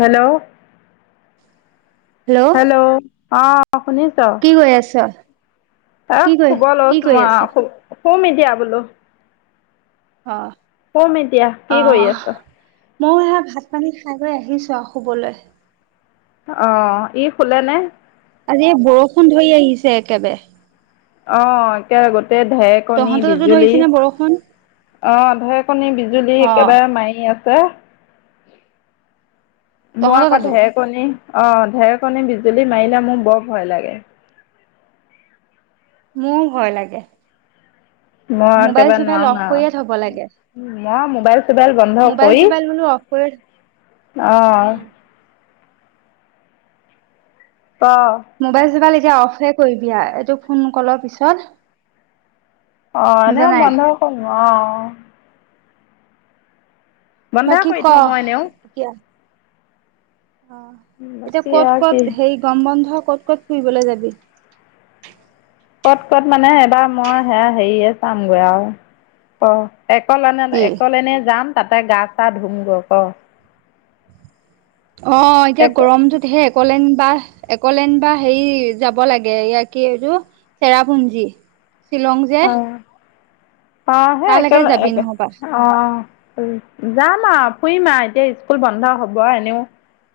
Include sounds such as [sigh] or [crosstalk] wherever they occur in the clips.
Hello hello hello অঁ শুনিছ? কি কৰি আছ? এহ কি কৰি শুব কি লৈছোঁ কৰি আছ? আওঁ শু শুম এতিয়া বোলো। অঁ' শুম এতিয়া, কি কৰি আছ? ময়ো সেয়া ভাত পানী খাই বৈ আহিছো আও শুবলে। অঁ ই শোলেনে? আজি এই বৰষুণ ধৰি আহিছে একেবাৰে। অঁ একে গোটেই ঢেক- কণী তহঁতৰ তাতো বিজুলী, ধৰিছে নে বৰষুণ? অঁ ধে কণী বিজুলী অ', একেবাৰে মাৰি আছে। ছে। মো তহঁতৰ আকৌ তাতো ধে- কণী অঁ ঢেৰকণী, বিজুলী মাৰিলে মোৰ বৰ ভয় লাগে। মোও ভয় লাগে। মই মোবাইল একেবাৰে চোবাইল নোৱাৰোং অফ কৰিয়ে থব লাগে আও। ময় মোবাইল চোবাইল বন্ধ মোবাইল কৰি চোবাইল বোলো অফ কৰি অঁ। উম, ক? মোবাইল চোবাইল এতিয়া অফহে কৰিবি আ এইটো ফোন কলৰ পিছত। অঁ বুজা এনেই নাই বন্ধ কৰিম অঁ। বন্ধ বাকী কৰি ক থওঁ মই এনেও এতিয়া? অঁ এতিয়া বাকী ক'ত আৰু কি ক'ত হেৰি গৰম বন্ধ ক'ত ক'ত ফুৰিবলে যাবি? ক'ত ক'ত মানে এবাৰ মই সেয়া হেৰিয়ে চামগৈ আৰু অ। একলেনে কি? একলেনে যাম তাতে গাঁ চা ধুমগৈ ক। অঁ এতিয়া এক গৰমটোত হে- কলেন বা একলেন বা হেৰি যাব লাগে, এয়া কি এইটো? চেৰাপুঞ্জী, শ্বিলং যে। অঁ অঁ সে তালৈকে একেল যাবি একে- নহবা অঁ অঁ যাম আও ফুৰিম আও এতিয়া স্কুল বন্ধ হ'ব এনেও।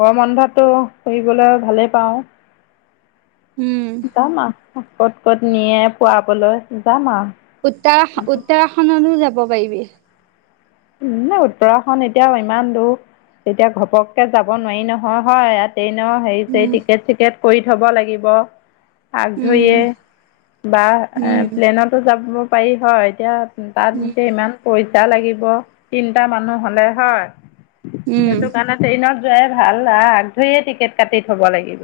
গৰম বন্ধতটো ফুৰিবলৈ ভালেই পাওঁ। উম যাম আহ ক'ত ক'ত নিয়ে ফুৱাবলৈ যাম আহ। উত্তৰা উত্তৰাখনলো যাব পাৰিবি। নে উত্তৰাখণ্ড এতিয়াও ইমান দূৰ, এতিয়া ঘপককে যাব নোৱাৰি নহয়, হয় এয়াত- ট্ৰেইনৰ হেৰি চেৰি উম টিকেট চিকেট কৰি থ'ব লাগিব। আক উম ধৰিয়ে বা এ উম প্লেনতো যাব পাৰি হয়, এতিয়া- তাত উম যে ইমান পইচা লাগিব তিনিটা মানুহ হ'লে হয়। উম সেইটো কাৰণে ট্ৰেইনত যোৱাই ভাল আ আগ ধৰিয়ে টিকেট কাটি থব লাগিব।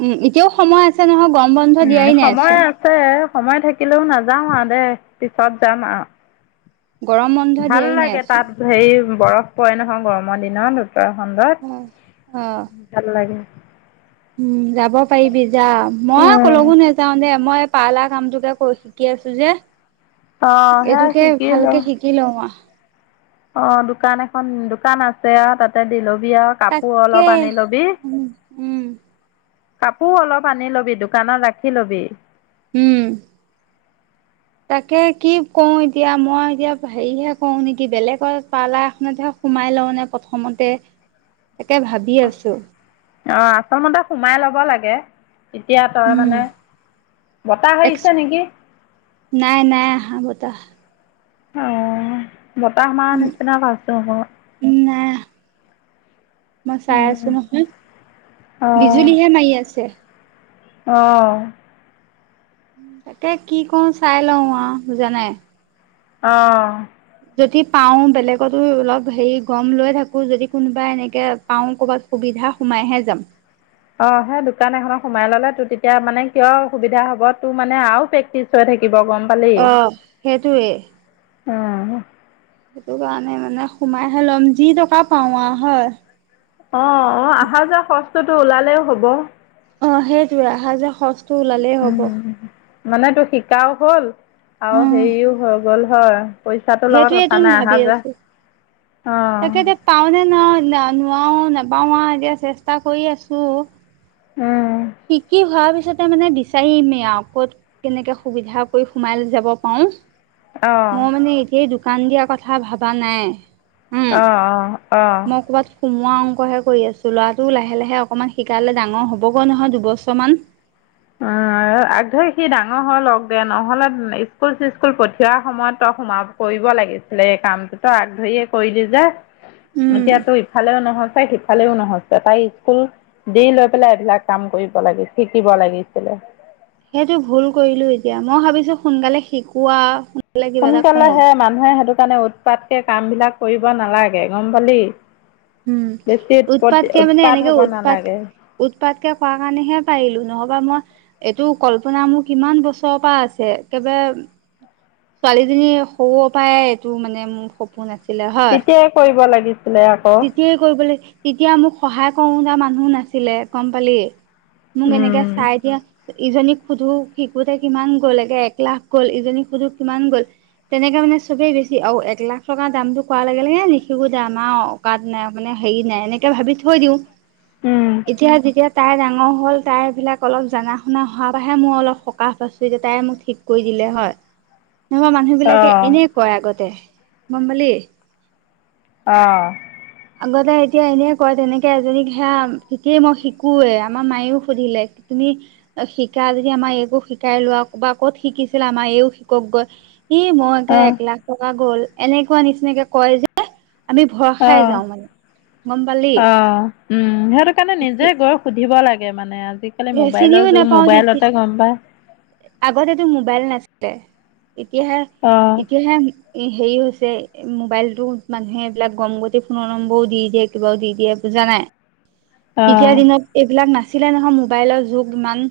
উম' এতিয়াও সময় আছ- ছে নহয় গৰম বন্ধ। উম' দিয়াই সময় নাইচোন আছে, সময় থাকিলেও নাযাওঁ আ দে পিছত যাম আও। গৰম বন্ধ ভাল দিয়াই লাগে নাইচোন তাত হেই বৰফ পৰে নহয় গৰমৰ দিনত। উত্তৰাখণ্ডত, অ অ ভাল লাগে। উম' যাব পাৰিবি যা, মই উম, কলওকো নেজ- যাওঁদে মই এই পাৰ্লা কামটোকে ক শিকি আছো যে। অ' সেই এইটোকে শিকিলো। ভালকে শিকি লওঁ আহ। অ', দোকান এখন, দোকান আছে আৰু, তাতে দিলবি আৰু। কাপোৰ তাকে অলপ আনি লবি। উম উম কাপোৰ অলপ আনি ল'বি, দোকানত ৰাখি ল'বি। উম। তাকে কি কৰোঁ এতিয়া মই এতিয়া হেৰিহে কৰোঁ নেকি বেলেগৰ পাৰ্লাৰ এখনত হে সোমাই লওঁনে প্ৰথমতে। অ [unintelligible] তাকে ভাবি আছোঁ। অ', আচল মতে সোমাই লব লাগে। এতিয়া তই উম মানে, বতাহ এক্স আহিছে নেকি? নাই, নাই আহা বতাহ। অ', বতাহ মাৰা উম নিচিনা পাইছোঁ মই। উম, নাই। মই চাই উম, আছোঁ নহয়, অ' বিজুলীহে মাৰি আছে। অ'। তাকে কি কৰোঁ, চাই লওঁ আহ, বুজানাই? অ'। যদি পাওঁ বেলেগতো অলপ হেৰি গম লৈ থাকোঁ যদি কোনোবা এনেকে পাওঁ কৰ'বাত সুবিধা সোমাইহে যাম। অ', সেই দোকান এখনত সোমাই ললে, তোৰ তেতিয়া মানে কিয় সুবিধা হ'ব, তোৰ মানে আৰু প্ৰেক্টিচ হৈ থাকিব, গম অ', সেইটোৱে। উম। সেইটো কাৰণে মানে সোমাইহে লম, যি টকা পাওঁ আৰু হয়। অ', অ', আহা যোৱা খৰচটো টো ওলালেও হ'ব। অ', সেইটোয়ে আহা যোৱা খৰচটো ওলালেই হ'ব। উম, মানে তো শিকাও হ'ল, আৰু উম, হেৰিও হৈ গ'ল হয়। পইচাটোৰ লগত কথা সেইটোৱেটোন নাই, অহা ভাবি যোৱা, অ'। পাও নে নুৱও, নুৱাও নাপাও আৰু এতিয়া চেষ্টা কৰি আছোঁ। উম। শিকি হোৱাৰ পিছতে মানে বিচাৰিমেই আৰু ক'ত কেনেকে সুবিধা কৰি সোমাই যাব পাৰোঁ। অ', মই মানে এতিয়াই দোকান দিয়া কথা ভাবা নাই। অ', উম, অ', অ'। মই ক'ৰবাত সোমোৱা অংকহে কৰি আছোঁ, ল'ৰাটো লাহে-লাহে অকণমান শিকালে ডাঙৰ হ'বগৈ দুবছৰমান। উম, আগধৰি সি ডাঙৰ হৈ লগ দে, নহ'লে স্কুল চি্কুল পঠিওৱাৰ সময়ত তই সোমাব কৰিব লাগিছিলে এই কামটোতো, তই আগ ধৰিয়ে কৰিলি যে। উম। এতিয়াতো ইফালেও নহয়চে সিফালেও নহয়চে তাই স্কুল দি লৈ পেলাই এইবিলাক কাম কৰিব লাগি শিকিব লাগিছিলে। সেইটো ভুল কৰিলোঁ এতিয়া, মই ভাবিছোঁ সোনকালে শিকোৱা। সোনকালে কিবা এটা সোনকালে কওঁ। হে মানুহে সেইটো কাৰণে উৎপাতকে কাম বিলাক কৰিব নালাগে, গম পালি? উম, বেছি উৎপত উৎপাতকে মানে, উৎপাত এনেকে হ'ব উৎপাত নালাগে উৎপাতকে কৰা কাৰণেহে পাৰিলো, নহ'বা মই এইটো কল্পনা মোৰ কিমান বছৰৰ পৰা আছে, একবাৰে ছোৱালীজনীৰ সৰু পৰাই এইটো মানে মোৰ সপোন আছিল। তেতিয়াই‌ কৰিব লাগিছিলে। আকৌ তেতিয়াই কৰিবলে তেতিয়া মোক সহায় কৰোতা মানুহ নাছিলে, গম পালি। মোক, এনেকে উম চাই দিয়া। ইজনীক সোধো শিকোতে কিমান গ'ল, একে এক লাখ গ'ল ইজনীক সোধো কিমান গ'ল? তেনেকে মানে চবেই বেছি আৰু এক লাখ টকাৰ দামটো খোৱাৰ লগে লগে নিশিকো যা, আমাৰ কাত, নাই মানে হেৰি নাই, এনেকে ভাবি থৈ দিওঁ, উম এতিয়া যেতিয়া তাইৰ ডাঙৰ হ'ল, তাইবিলাক অলপ জানা শুনা হোৱা পৰাহে মই অলপ সকাহ পাইছোঁ, এতিয়া তাই মোক ঠিক কৰি দিলে হয়। [inaudible] নহয়, অ মানুহবিলাকে এনে কয়, আগতে গম পালি। অ, আগতে এতিয়া এনে কয়, তেনেকে এজনীক সেয়া কি শিকোৱেই, আমাৰ মায়েও সুধিলে তুমি শিকা যদি আমাৰ একো শিকাই লোৱা, বা ক'ত শিকিছিলা আমাৰ এইও শিকক গৈ। ই, মইকে অ এক লাখ টকা গ'ল, এনেকুৱা নিচিনাকে কয় যে আমি ভ অ খাই যাওঁ মানে, গম পালি। অ উম, সেইটো কাৰণে নিজে গৈ সুধিব লাগে মানে, আজি কালি, মোবাইলৰ যুগ, মোবাইলতে গম পাওঁ। আগতেটো মুবাইল নাছিলে, এতিয়াহে, অ এতিয়াহে এই হেৰি হৈছে, মোবাইলটো মানুহে এইবিলাক গম গতি, ফোনৰ নম্বৰো দি দিয়ে, কিবাও দি দিয়ে বুজা নাই। অ এতিয়া দিনত এইবিলাক নাছিলে নহয়, মোবাইলৰ যুগ ইমান।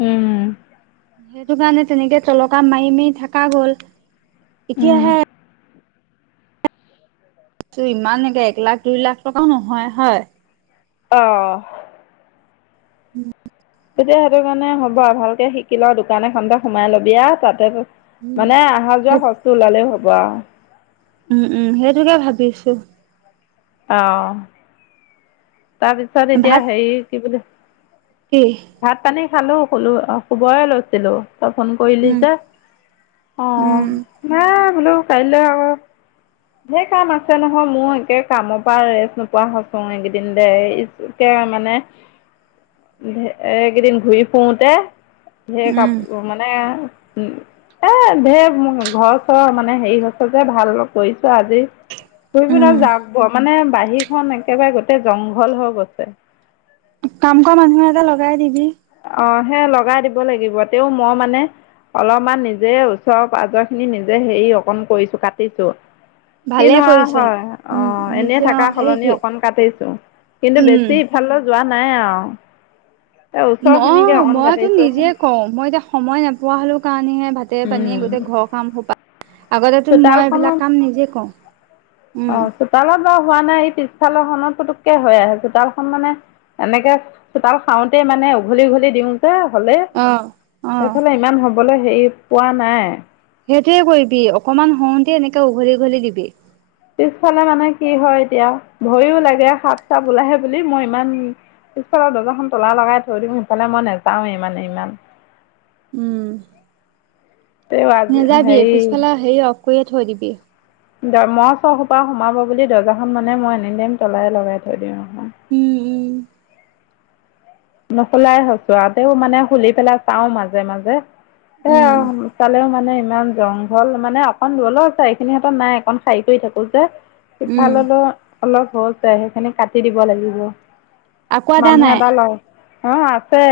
উম, সেইটো কাৰণে তেনেকে তলকা মাৰি, মাৰি, থকা গ'ল। উম এতিয়াহে ত, ইমান একে এক লাখ, দুই লাখ, টকাও নহয় হয়। অ, উম, তেতিয়া সেইটো কাৰণে হ'ব আৰু ভালকে শিকি ল, দোকান এখনতে সোমাই লবি আৰু তাতে মানে আহা যোৱা সেইটো খৰচটো ওলালেও হ'ব আৰু। উম, উম, সেইটোকে ভাবি আছো। অ, তাৰপিছত এতিয়া ভাত হেৰি কি বুলি কি? ভাত-পানী খালো শুলু অ, শুবয় এই লৈছিলো, তই ফোন কৰিলি উম যে। অ, উম নাই বোলো, কাইলৈ আকৌ। ধেৰ কাম আছে নহয়, মোৰ একে। কামৰ পৰা ৰেষ্ট নোপোৱা হৈছো, এইকেইদিন দে একে মানে। এইকেইদিন ঘূৰি ফুৰতে, ধেৰ উম কাপোৰ মানে উম, ধেৰ ঘৰ-চৰ মানে হেৰি হৈছে যে ভাল কৈছো আজি, শুই কেনে উম যাম। মানে বাহিৰখন একেবাৰে গোটেই জংঘল হৈ গৈছে। কাম কৰা মানুহ এটা লগাই দিবি। অ, সেই লগাই দিব লাগিব, তেওঁ মই মানে অলপমান নিজে ওচৰ-পাজৰ খিনি নিজে হেৰি অকণ কৰিছো কাটিছো। ভালে কিনো আৰু কৰিছ হয় অ, উম এনেই নিজে অ থকা সলনি সেইটোৱে অকন কাটিছো, কিন্তু উম বেছি সিফাললৈ যোৱা নাই আৰু। এই মই ওচৰখিনিকে অকণ মইতো নিজে কাটিছোঁ কওঁ, মই এতিয়া সময় নোপোৱা হলোঁ কাৰণেহে, ভাতে পানীয়ে গোটেই ঘৰ কাম সোপা, আগতেটোন মই এইবিলাক চোতালখনত কাম নিজে কওঁ। অ, উম চোতালত বাৰু হোৱা নাই, এই পিছফালৰখনত পুতুককে হৈ আহে, চোতালখন মানে এনেকৈ চোতাল খাওঁতেই মানে উঘলি উঘলি দিওঁ, হ'লে অ অ সেইফালে ইমান হ'বলৈ হেৰি পোৱা নাই। সেইটোয়ে কৰিবি অকনমান হওঁতে এনেকে উঘলি উঘলি দিবি। পিছফালে মানে কি হয় এতিয়া ভয়ও লাগে সাপ চাপ ওলাহে বুলি মই ইমান, পিছফালৰ দৰজাখন তলা লগাই থৈ দিম সিফালে মই নাযাও ইমানে ইমান, [unintelligible] তেও আজি নেযাবি হেৰি পিছফালে হেৰি অফ কৰিয়ে থৈ দিবি। মহ চহ সোপা সোমাব বুলি দৰ্জাখন মানে মই এনি টাইম তলাই লগাই থৈ দিওঁ আহ, উম উম, নোখোলাই হৈছো আৰু তেও মানে খুলি পেলাই চাও মাজে মাজে। সেইয়া উম। তালেও মানে ইমান জংঘল মানে অকণ দূৰলৈ এখিনি হঁত নাই অকণ- খাৰি কৰি থাকো যে, উম সিফাললৈ অলপ হৈছে সেইখিনি কাটি দিব লাগিব। আকৌ এদাল মানুহ নাই এটা ল অ আছে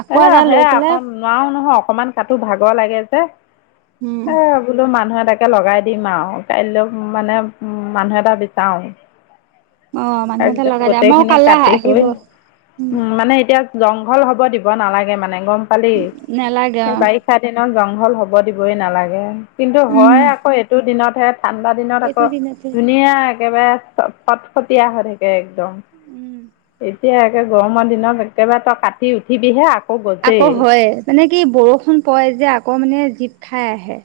আকৌ এ এদাল লৈ সেয়া পেলাই অকণ, নোৱাৰো নহয় অকমান কাটো ভাগৰ লাগে যে, উম এ বোলো মানুহ এটাকে লগাই দিম আৰু কাইলৈ মানে উ মানুহ এটা বিচাৰোঁ। অ মানুহ এটা তাৰপিছত লগাই দে গোটেই আমাৰো খিনি কাইলে কাটি আহিব। কৰি। উম মানে এতিয়া জংঘল হব দিব নালাগে গম পালি নেলাগে অ সেই বাৰি, দিনত জংঘল দিবই নালাগে কিন্তু উম হয় আকৌ এইটো দিনত হে ঠাণ্ডা- দিনত এইটো আকৌ দিনতে ধুনীয়া একেবাৰে ফট ফটীয়া হৈ থাকে। একদম উম। এতিয়া একে গৰমৰ দিনত একেবাৰে তই কাটি উঠিবিহে আ আকৌ হয় মানে কি বৰষুণ পৰে যে আকৌ মানে জীপ খাই আহে।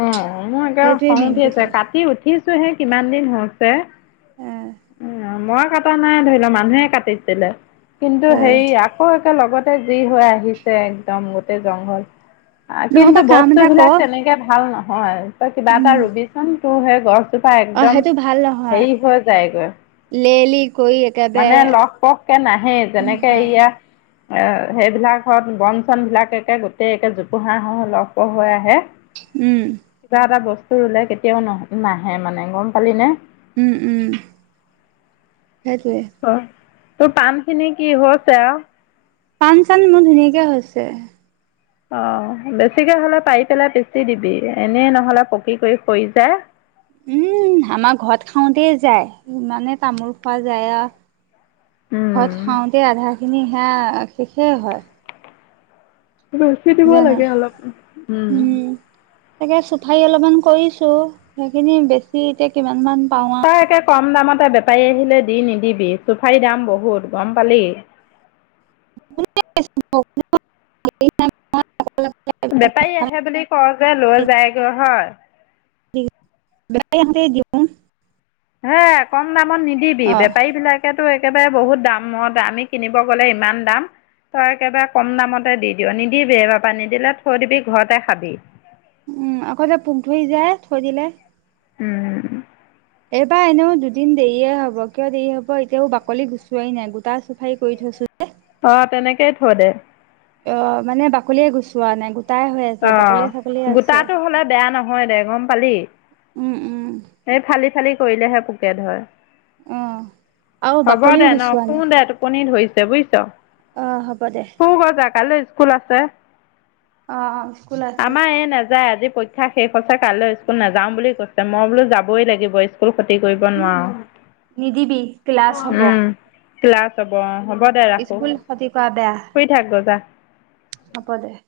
অ মোৰ একে সেইটোৱে খং মেইন উঠি আছে কথা কাটি উঠিছো সেই কিমান দিন হৈছে। আহ মই কটা নাই ধৰি ল মানুহে কাটিছিলে কিন্তু হে আহ আকৌ, লগতে যি হৈ আহিছে একদম গোটেই জংঘল। কিন্তু নহবা কাম বস্তু এটা বিলাক কৰ তেনেকে ভাল নহয় তই কিবা উম এটা ৰুবিচোন তোৰ সেই গছ, পা অ একদম সেইটো হেৰি হৈ যায়গৈ। লেৰেলি গৈ- মানে লহ পহকে নাহেই যেনেকে নহয় এয়া, এ সেইবিলাকত বন চন বিলাক একে গোটেইে জোপোহাৰ হৈ আহে ল'ব পহ হৈ আহে। উম কিবা এটা বস্তু ৰুলে কেতিয়াও ন নাহে মানে গম পালিনে। উম উম সেইটোৱে, অ তোৰ পানখিনি কি হৈছে আৰু পাণ চান মোৰ ধুনীয়াকে হৈছে। অ বেছিকে হ'লে পাৰি পেলাই পিচি দিবি এনেই নহ'লে পকি কৰি সৰি যায়। উম আমাৰ ঘৰত খাওঁতে যায় ইমানে তামোল খোৱা যায় আৰু ঘৰত উম খাওঁতে আধা খিনি সেয়া শেষেই হয়। বেচি দিব জানে লাগে অলপ উম, তাকে চুফাৰী অলপমান কৰিছো সেইখিনি বেছি এতিয়া কিমান মান পাও আৰু তই একে কম দামতে বেপাৰী আহিলে দি নিদিবি চুফাৰীৰ দাম বহুত গম পালি। [unintelligible] [unintelligible] বেপাৰী আহে বুলি কওঁ যে লৈ যায়গৈ হয়। [unintelligible] হে কম দামত নিদিবি অ বেপাৰী বিলাক কেটো একেবাৰে বহুত দাম দাম আমি কিনিব গ'লে ইমান দাম। তই একেবাৰে কম দামতে দি দিয়া, নিদিবি এইবাৰপা নিদিলে থৈ দিবি ঘৰতে খাবি। উম আকৌ যে পোক ধৰি যায় থৈ দিলে। উম উম উম। এইবাৰ এনেও দুদিন দেৰিয়ে হ'ব, কিয় দেৰি হ'ব এতিয়াও বাকলি গুচোৱাই নাই গোটা চুপাৰি কৰি থৈছো হে। অ তেনেকেই থৈ দে। অ মানে বাকলিয়ে গুচোৱা নাই, গো অ গোটাটো হ'লে বেয়া নহয় দে, গম পালি। উম উম। সেই ফালি ফালি কৰিলেহে পোকে ধৰে। অ' আৰু হ'ব বাকলিও দে ন গুচোৱা শুও নাই দে টোপনি ধৰিছে, বুজিছ। অ হ'ব দে। শুও গৈ যা কাইলৈ স্কুল আছে। অ অ স্কুল আ আমাৰ এই নেযায় আজি পৰি ক্ষা শেষ হৈছে কাইলৈ স্কুল নাযাওঁ বুলি কৈছে, মই বোলো যাবই লাগিব স্কুল ক্ষতি কৰিব নোৱাও। [unintelligible] নিদিবি ক্লাছ হ'ব। ক্লাছ হ'ব অ, হ'ব দে ৰাখো। স্কুল ক্ষতি কৰা বেয়া শুই থাক গৈ যা। হ'ব দে।